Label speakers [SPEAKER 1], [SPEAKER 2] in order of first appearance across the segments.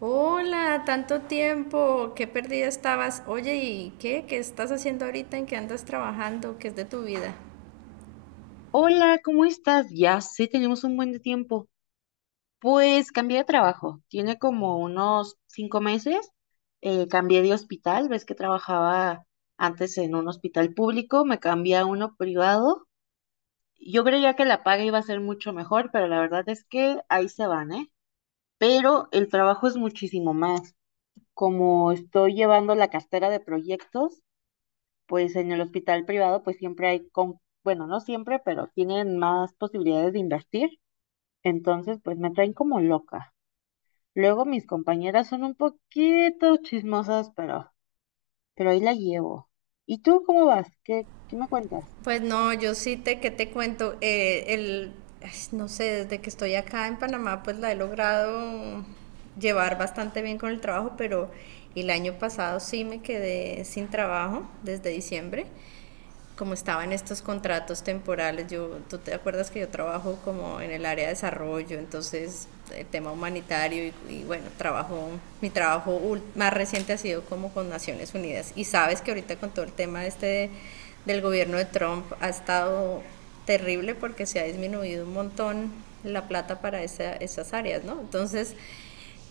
[SPEAKER 1] Hola, tanto tiempo, qué perdida estabas. Oye, ¿y qué? ¿Qué estás haciendo ahorita? ¿En qué andas trabajando? ¿Qué es de tu vida?
[SPEAKER 2] Hola, ¿cómo estás? Ya sé, tenemos un buen de tiempo. Pues cambié de trabajo. Tiene como unos cinco meses. Cambié de hospital. Ves que trabajaba antes en un hospital público, me cambié a uno privado. Yo creía que la paga iba a ser mucho mejor, pero la verdad es que ahí se van, ¿eh? Pero el trabajo es muchísimo más. Como estoy llevando la cartera de proyectos, pues en el hospital privado, pues siempre hay, con... bueno, no siempre, pero tienen más posibilidades de invertir. Entonces, pues me traen como loca. Luego mis compañeras son un poquito chismosas, pero ahí la llevo. ¿Y tú cómo vas? ¿Qué me cuentas?
[SPEAKER 1] Pues no, ¿qué te cuento? No sé, desde que estoy acá en Panamá, pues la he logrado llevar bastante bien con el trabajo, pero el año pasado sí me quedé sin trabajo desde diciembre. Como estaba en estos contratos temporales, yo, tú te acuerdas que yo trabajo como en el área de desarrollo, entonces el tema humanitario y bueno, mi trabajo más reciente ha sido como con Naciones Unidas, y sabes que ahorita con todo el tema este de, del gobierno de Trump ha estado terrible porque se ha disminuido un montón la plata para esas áreas, ¿no? Entonces,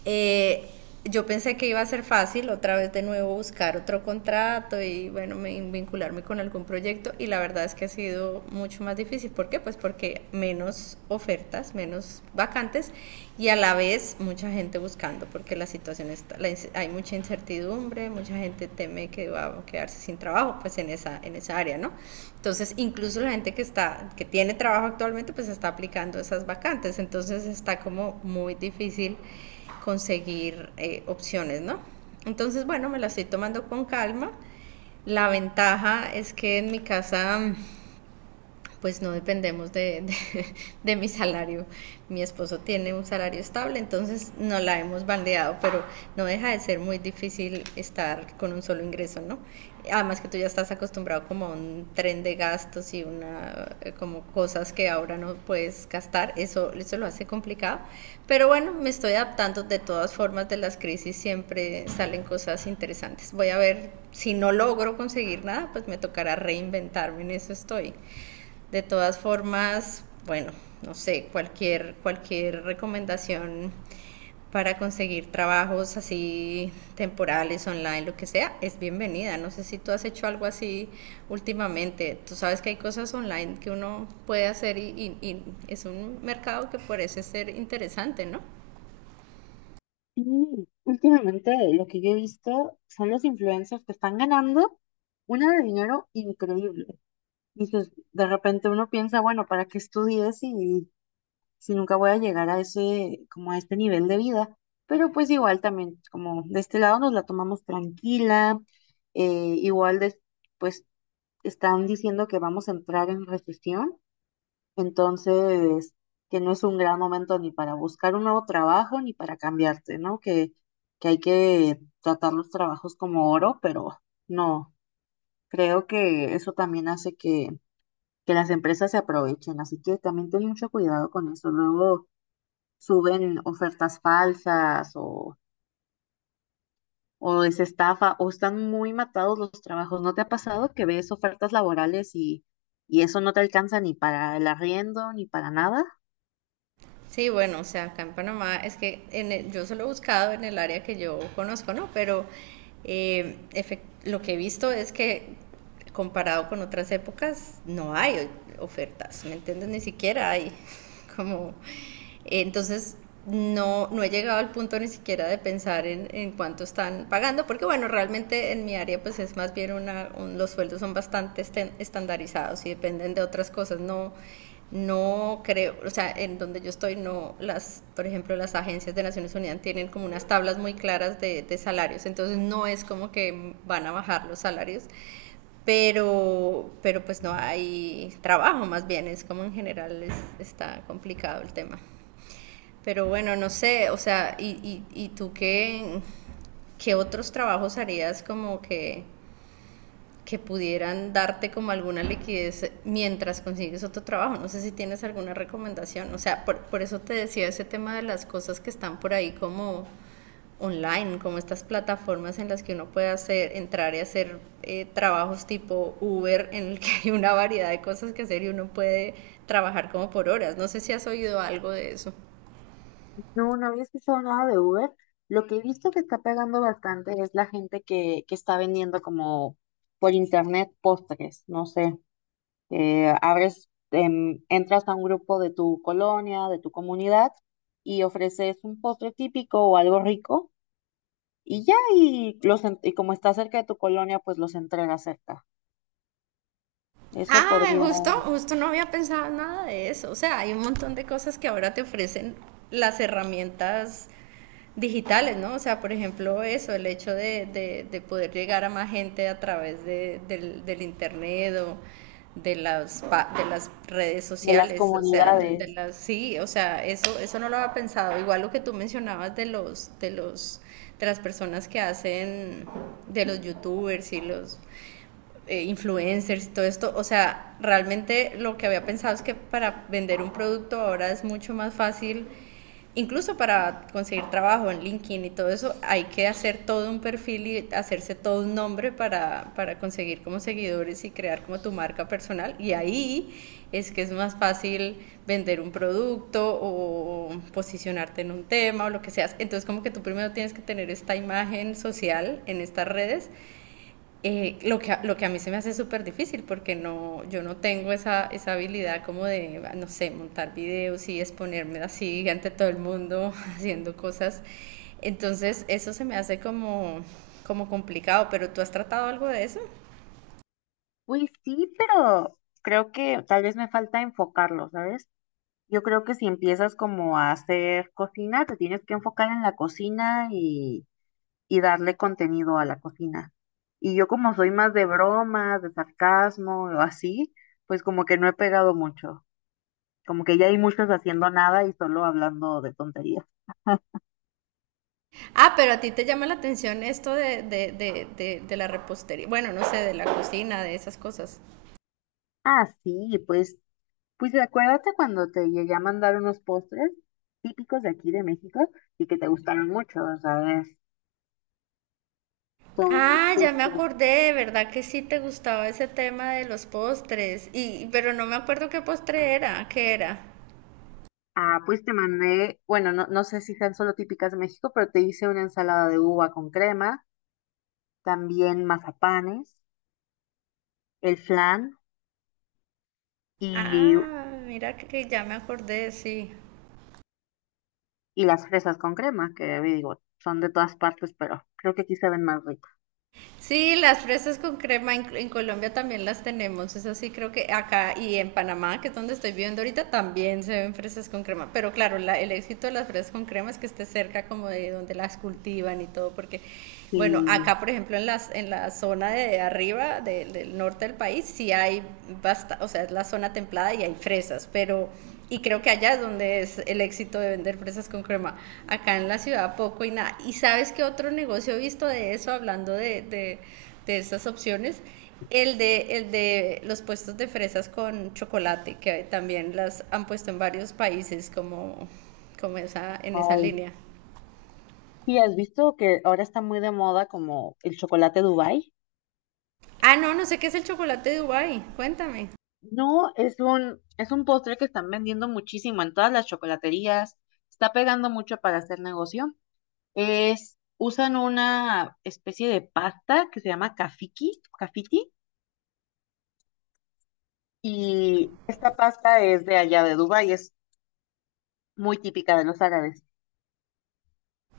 [SPEAKER 1] eh, yo pensé que iba a ser fácil otra vez de nuevo buscar otro contrato y bueno, vincularme con algún proyecto, y la verdad es que ha sido mucho más difícil. ¿Por qué? Pues porque menos ofertas, menos vacantes, y a la vez mucha gente buscando porque la hay mucha incertidumbre, mucha gente teme que va a quedarse sin trabajo pues en esa área, ¿no? Entonces incluso la gente que tiene trabajo actualmente pues está aplicando esas vacantes, entonces está como muy difícil conseguir opciones, ¿no? Entonces, bueno, me la estoy tomando con calma. La ventaja es que en mi casa pues no dependemos mi salario. Mi esposo tiene un salario estable, entonces no la hemos bandeado, pero no deja de ser muy difícil estar con un solo ingreso, ¿no? Además que tú ya estás acostumbrado como a un tren de gastos y una como cosas que ahora no puedes gastar, eso lo hace complicado. Pero bueno, me estoy adaptando. De todas formas, de las crisis siempre salen cosas interesantes. Voy a ver, si no logro conseguir nada, pues me tocará reinventarme, en eso estoy. De todas formas, bueno, no sé, cualquier recomendación para conseguir trabajos así temporales, online, lo que sea, es bienvenida. No sé si tú has hecho algo así últimamente. Tú sabes que hay cosas online que uno puede hacer, y es un mercado que parece ser interesante, ¿no?
[SPEAKER 2] Sí, últimamente lo que yo he visto son los influencers que están ganando una de dinero increíble. Y pues de repente uno piensa, bueno, ¿para qué estudies si, si nunca voy a llegar a ese, como a este nivel de vida? Pero pues igual también, como de este lado nos la tomamos tranquila, eh, igual de, pues están diciendo que vamos a entrar en recesión, entonces que no es un gran momento ni para buscar un nuevo trabajo ni para cambiarte, ¿no? Que hay que tratar los trabajos como oro, pero no, creo que eso también hace que las empresas se aprovechen, así que también ten mucho cuidado con eso. Luego suben ofertas falsas o es estafa, o están muy matados los trabajos. ¿No te ha pasado que ves ofertas laborales y eso no te alcanza ni para el arriendo, ni para nada?
[SPEAKER 1] Sí, bueno, o sea, acá en Panamá es que yo solo he buscado en el área que yo conozco, ¿no? Pero lo que he visto es que comparado con otras épocas no hay ofertas, ¿me entiendes? Ni siquiera hay como entonces, no, no he llegado al punto ni siquiera de pensar en cuánto están pagando, porque bueno, realmente en mi área pues es más bien los sueldos son bastante estandarizados y dependen de otras cosas, no, no creo, o sea, en donde yo estoy no, las, por ejemplo, las agencias de Naciones Unidas tienen como unas tablas muy claras de salarios, entonces no es como que van a bajar los salarios, pero pues no hay trabajo, más bien es como en general es, está complicado el tema. Pero bueno, no sé, o sea, y tú qué, qué otros trabajos harías como que pudieran darte como alguna liquidez mientras consigues otro trabajo? No sé si tienes alguna recomendación. O sea, por eso te decía ese tema de las cosas que están por ahí como online, como estas plataformas en las que uno puede hacer, entrar y hacer trabajos tipo Uber, en el que hay una variedad de cosas que hacer y uno puede trabajar como por horas. No sé si has oído algo de eso.
[SPEAKER 2] No, no había escuchado nada de Uber. Lo que he visto que está pegando bastante es la gente que está vendiendo como por internet postres, no sé, abres, entras a un grupo de tu colonia, de tu comunidad y ofreces un postre típico o algo rico. Y ya, y, los, y como está cerca de tu colonia, pues los entrega cerca. Eso
[SPEAKER 1] Ah,
[SPEAKER 2] podría,
[SPEAKER 1] justo, justo no había pensado nada de eso. O sea, hay un montón de cosas que ahora te ofrecen las herramientas digitales, ¿no? O sea, por ejemplo, eso, el hecho de poder llegar a más gente a través del internet o de las redes
[SPEAKER 2] de las
[SPEAKER 1] sociales, o sea, de
[SPEAKER 2] comunidades.
[SPEAKER 1] las, sí, o sea, eso no lo había pensado. Igual lo que tú mencionabas de las personas que hacen, de los youtubers y los influencers y todo esto, o sea, realmente lo que había pensado es que para vender un producto ahora es mucho más fácil, incluso para conseguir trabajo en LinkedIn y todo eso, hay que hacer todo un perfil y hacerse todo un nombre para conseguir como seguidores y crear como tu marca personal. Y ahí es que es más fácil vender un producto o posicionarte en un tema o lo que seas. Entonces como que tú primero tienes que tener esta imagen social en estas redes, lo que a mí se me hace súper difícil porque no, yo no tengo esa habilidad como de, no sé, montar videos y exponerme así ante todo el mundo haciendo cosas. Entonces eso se me hace como complicado, pero ¿tú has tratado algo de eso?
[SPEAKER 2] Pues sí, pero creo que tal vez me falta enfocarlo, ¿sabes? Yo creo que si empiezas como a hacer cocina, te tienes que enfocar en la cocina y darle contenido a la cocina. Y yo como soy más de bromas, de sarcasmo o así, pues como que no he pegado mucho. Como que ya hay muchos haciendo nada y solo hablando de tonterías.
[SPEAKER 1] Ah, pero a ti te llama la atención esto de la repostería, bueno, no sé, de la cocina, de esas cosas.
[SPEAKER 2] Ah, sí, pues pues acuérdate cuando te llegué a mandar unos postres típicos de aquí de México y que te gustaron mucho, ¿sabes? Son
[SPEAKER 1] Ah, ya me
[SPEAKER 2] justo.
[SPEAKER 1] acordé, ¿verdad que sí te gustaba ese tema de los postres? Y pero no me acuerdo qué postre era, ¿qué era?
[SPEAKER 2] Ah, pues te mandé, bueno, no, no sé si sean solo típicas de México, pero te hice una ensalada de uva con crema, también mazapanes, el flan y,
[SPEAKER 1] Ah, mira que ya me acordé, sí.
[SPEAKER 2] y las fresas con crema, que digo, son de todas partes, pero creo que aquí se ven más ricas.
[SPEAKER 1] Sí, las fresas con crema en Colombia también las tenemos. Eso sí, creo que acá y en Panamá, que es donde estoy viviendo ahorita, también se ven fresas con crema. Pero claro, el éxito de las fresas con crema es que esté cerca como de donde las cultivan y todo, porque bueno,
[SPEAKER 2] Sí,
[SPEAKER 1] acá, por ejemplo, en la zona de arriba, del norte del país, sí hay basta, o sea, es la zona templada y hay fresas, pero y creo que allá es donde es el éxito de vender fresas con crema. Acá en la ciudad poco y nada. ¿Y sabes qué otro negocio he visto de eso, hablando de estas opciones? El de los puestos de fresas con chocolate, que también las han puesto en varios países como esa, en esa
[SPEAKER 2] ay.
[SPEAKER 1] línea.
[SPEAKER 2] Sí, ¿has visto que ahora está muy de moda como el chocolate Dubai?
[SPEAKER 1] Ah, no, no sé qué es el chocolate de Dubai. Cuéntame.
[SPEAKER 2] No, es un postre que están vendiendo muchísimo en todas las chocolaterías. Está pegando mucho para hacer negocio. Es, usan una especie de pasta que se llama kafiki, kafiti, y esta pasta es de allá de Dubái, es muy típica de los árabes.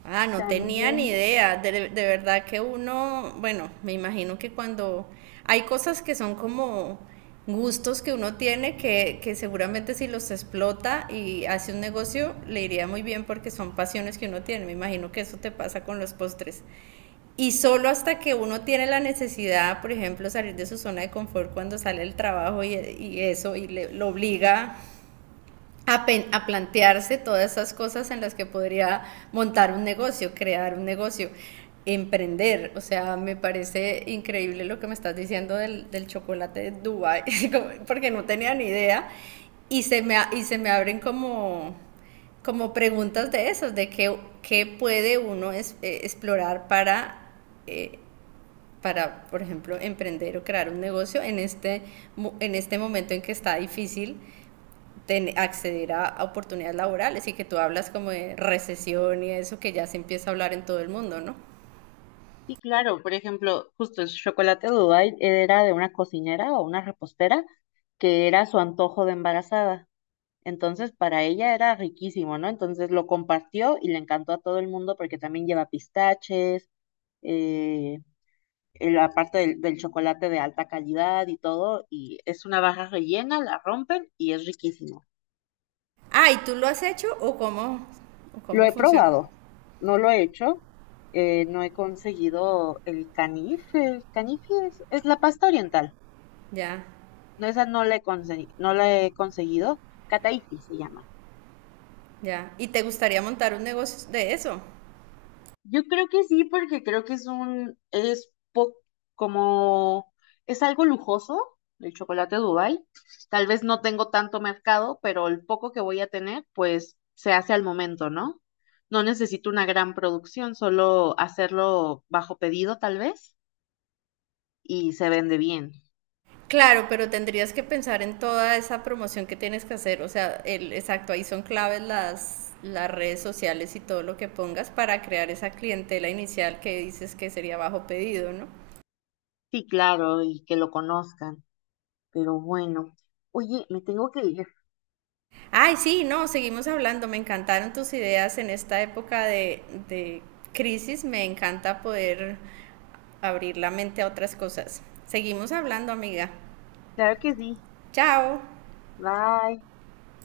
[SPEAKER 1] Ah, no tenía
[SPEAKER 2] También,
[SPEAKER 1] ni idea. De verdad que uno, bueno, me imagino que cuando hay cosas que son como gustos que uno tiene que seguramente si los explota y hace un negocio le iría muy bien porque son pasiones que uno tiene. Me imagino que eso te pasa con los postres. Y solo hasta que uno tiene la necesidad, por ejemplo, salir de su zona de confort cuando sale el trabajo lo obliga a, plantearse todas esas cosas en las que podría montar un negocio, crear un negocio, emprender. O sea, me parece increíble lo que me estás diciendo del chocolate de Dubai, porque no tenía ni idea. Y se me abren como preguntas de esas, qué puede uno explorar para... Eh, por ejemplo, emprender o crear un negocio en este momento en que está difícil acceder a oportunidades laborales, y que tú hablas como de recesión, y eso que ya se empieza a hablar en todo el mundo, ¿no?
[SPEAKER 2] sí, claro, por ejemplo, justo el chocolate de Dubái era de una cocinera o una repostera que era su antojo de embarazada. Entonces, para ella era riquísimo, ¿no? Entonces lo compartió y le encantó a todo el mundo porque también lleva pistaches, eh, la parte del, del chocolate de alta calidad y todo. Y es una barra rellena, la rompen y es riquísimo.
[SPEAKER 1] Ah, ¿y tú lo has hecho o
[SPEAKER 2] Lo
[SPEAKER 1] cómo
[SPEAKER 2] he
[SPEAKER 1] funciona?
[SPEAKER 2] probado, no lo he hecho, no he conseguido el canife. El canife es la pasta oriental.
[SPEAKER 1] Ya,
[SPEAKER 2] No, esa no la he, no la he conseguido. Cataifi se llama.
[SPEAKER 1] ya. ¿Y te gustaría montar un negocio de eso?
[SPEAKER 2] Yo creo que sí, porque creo que es un, es po- como, es algo lujoso el chocolate Dubai. Tal vez no tengo tanto mercado, pero el poco que voy a tener, pues se hace al momento, ¿no? No necesito una gran producción, solo hacerlo bajo pedido tal vez y se vende bien.
[SPEAKER 1] Claro, pero tendrías que pensar en toda esa promoción que tienes que hacer. O sea, el, exacto, ahí son claves las redes sociales y todo lo que pongas para crear esa clientela inicial que dices que sería bajo pedido, ¿no?
[SPEAKER 2] Sí, claro, y que lo conozcan, pero bueno. Oye, me tengo que ir.
[SPEAKER 1] Ay, sí, no, seguimos hablando. Me encantaron tus ideas en esta época de crisis. Me encanta poder abrir la mente a otras cosas. Seguimos hablando, amiga.
[SPEAKER 2] Claro que sí.
[SPEAKER 1] Chao.
[SPEAKER 2] Bye.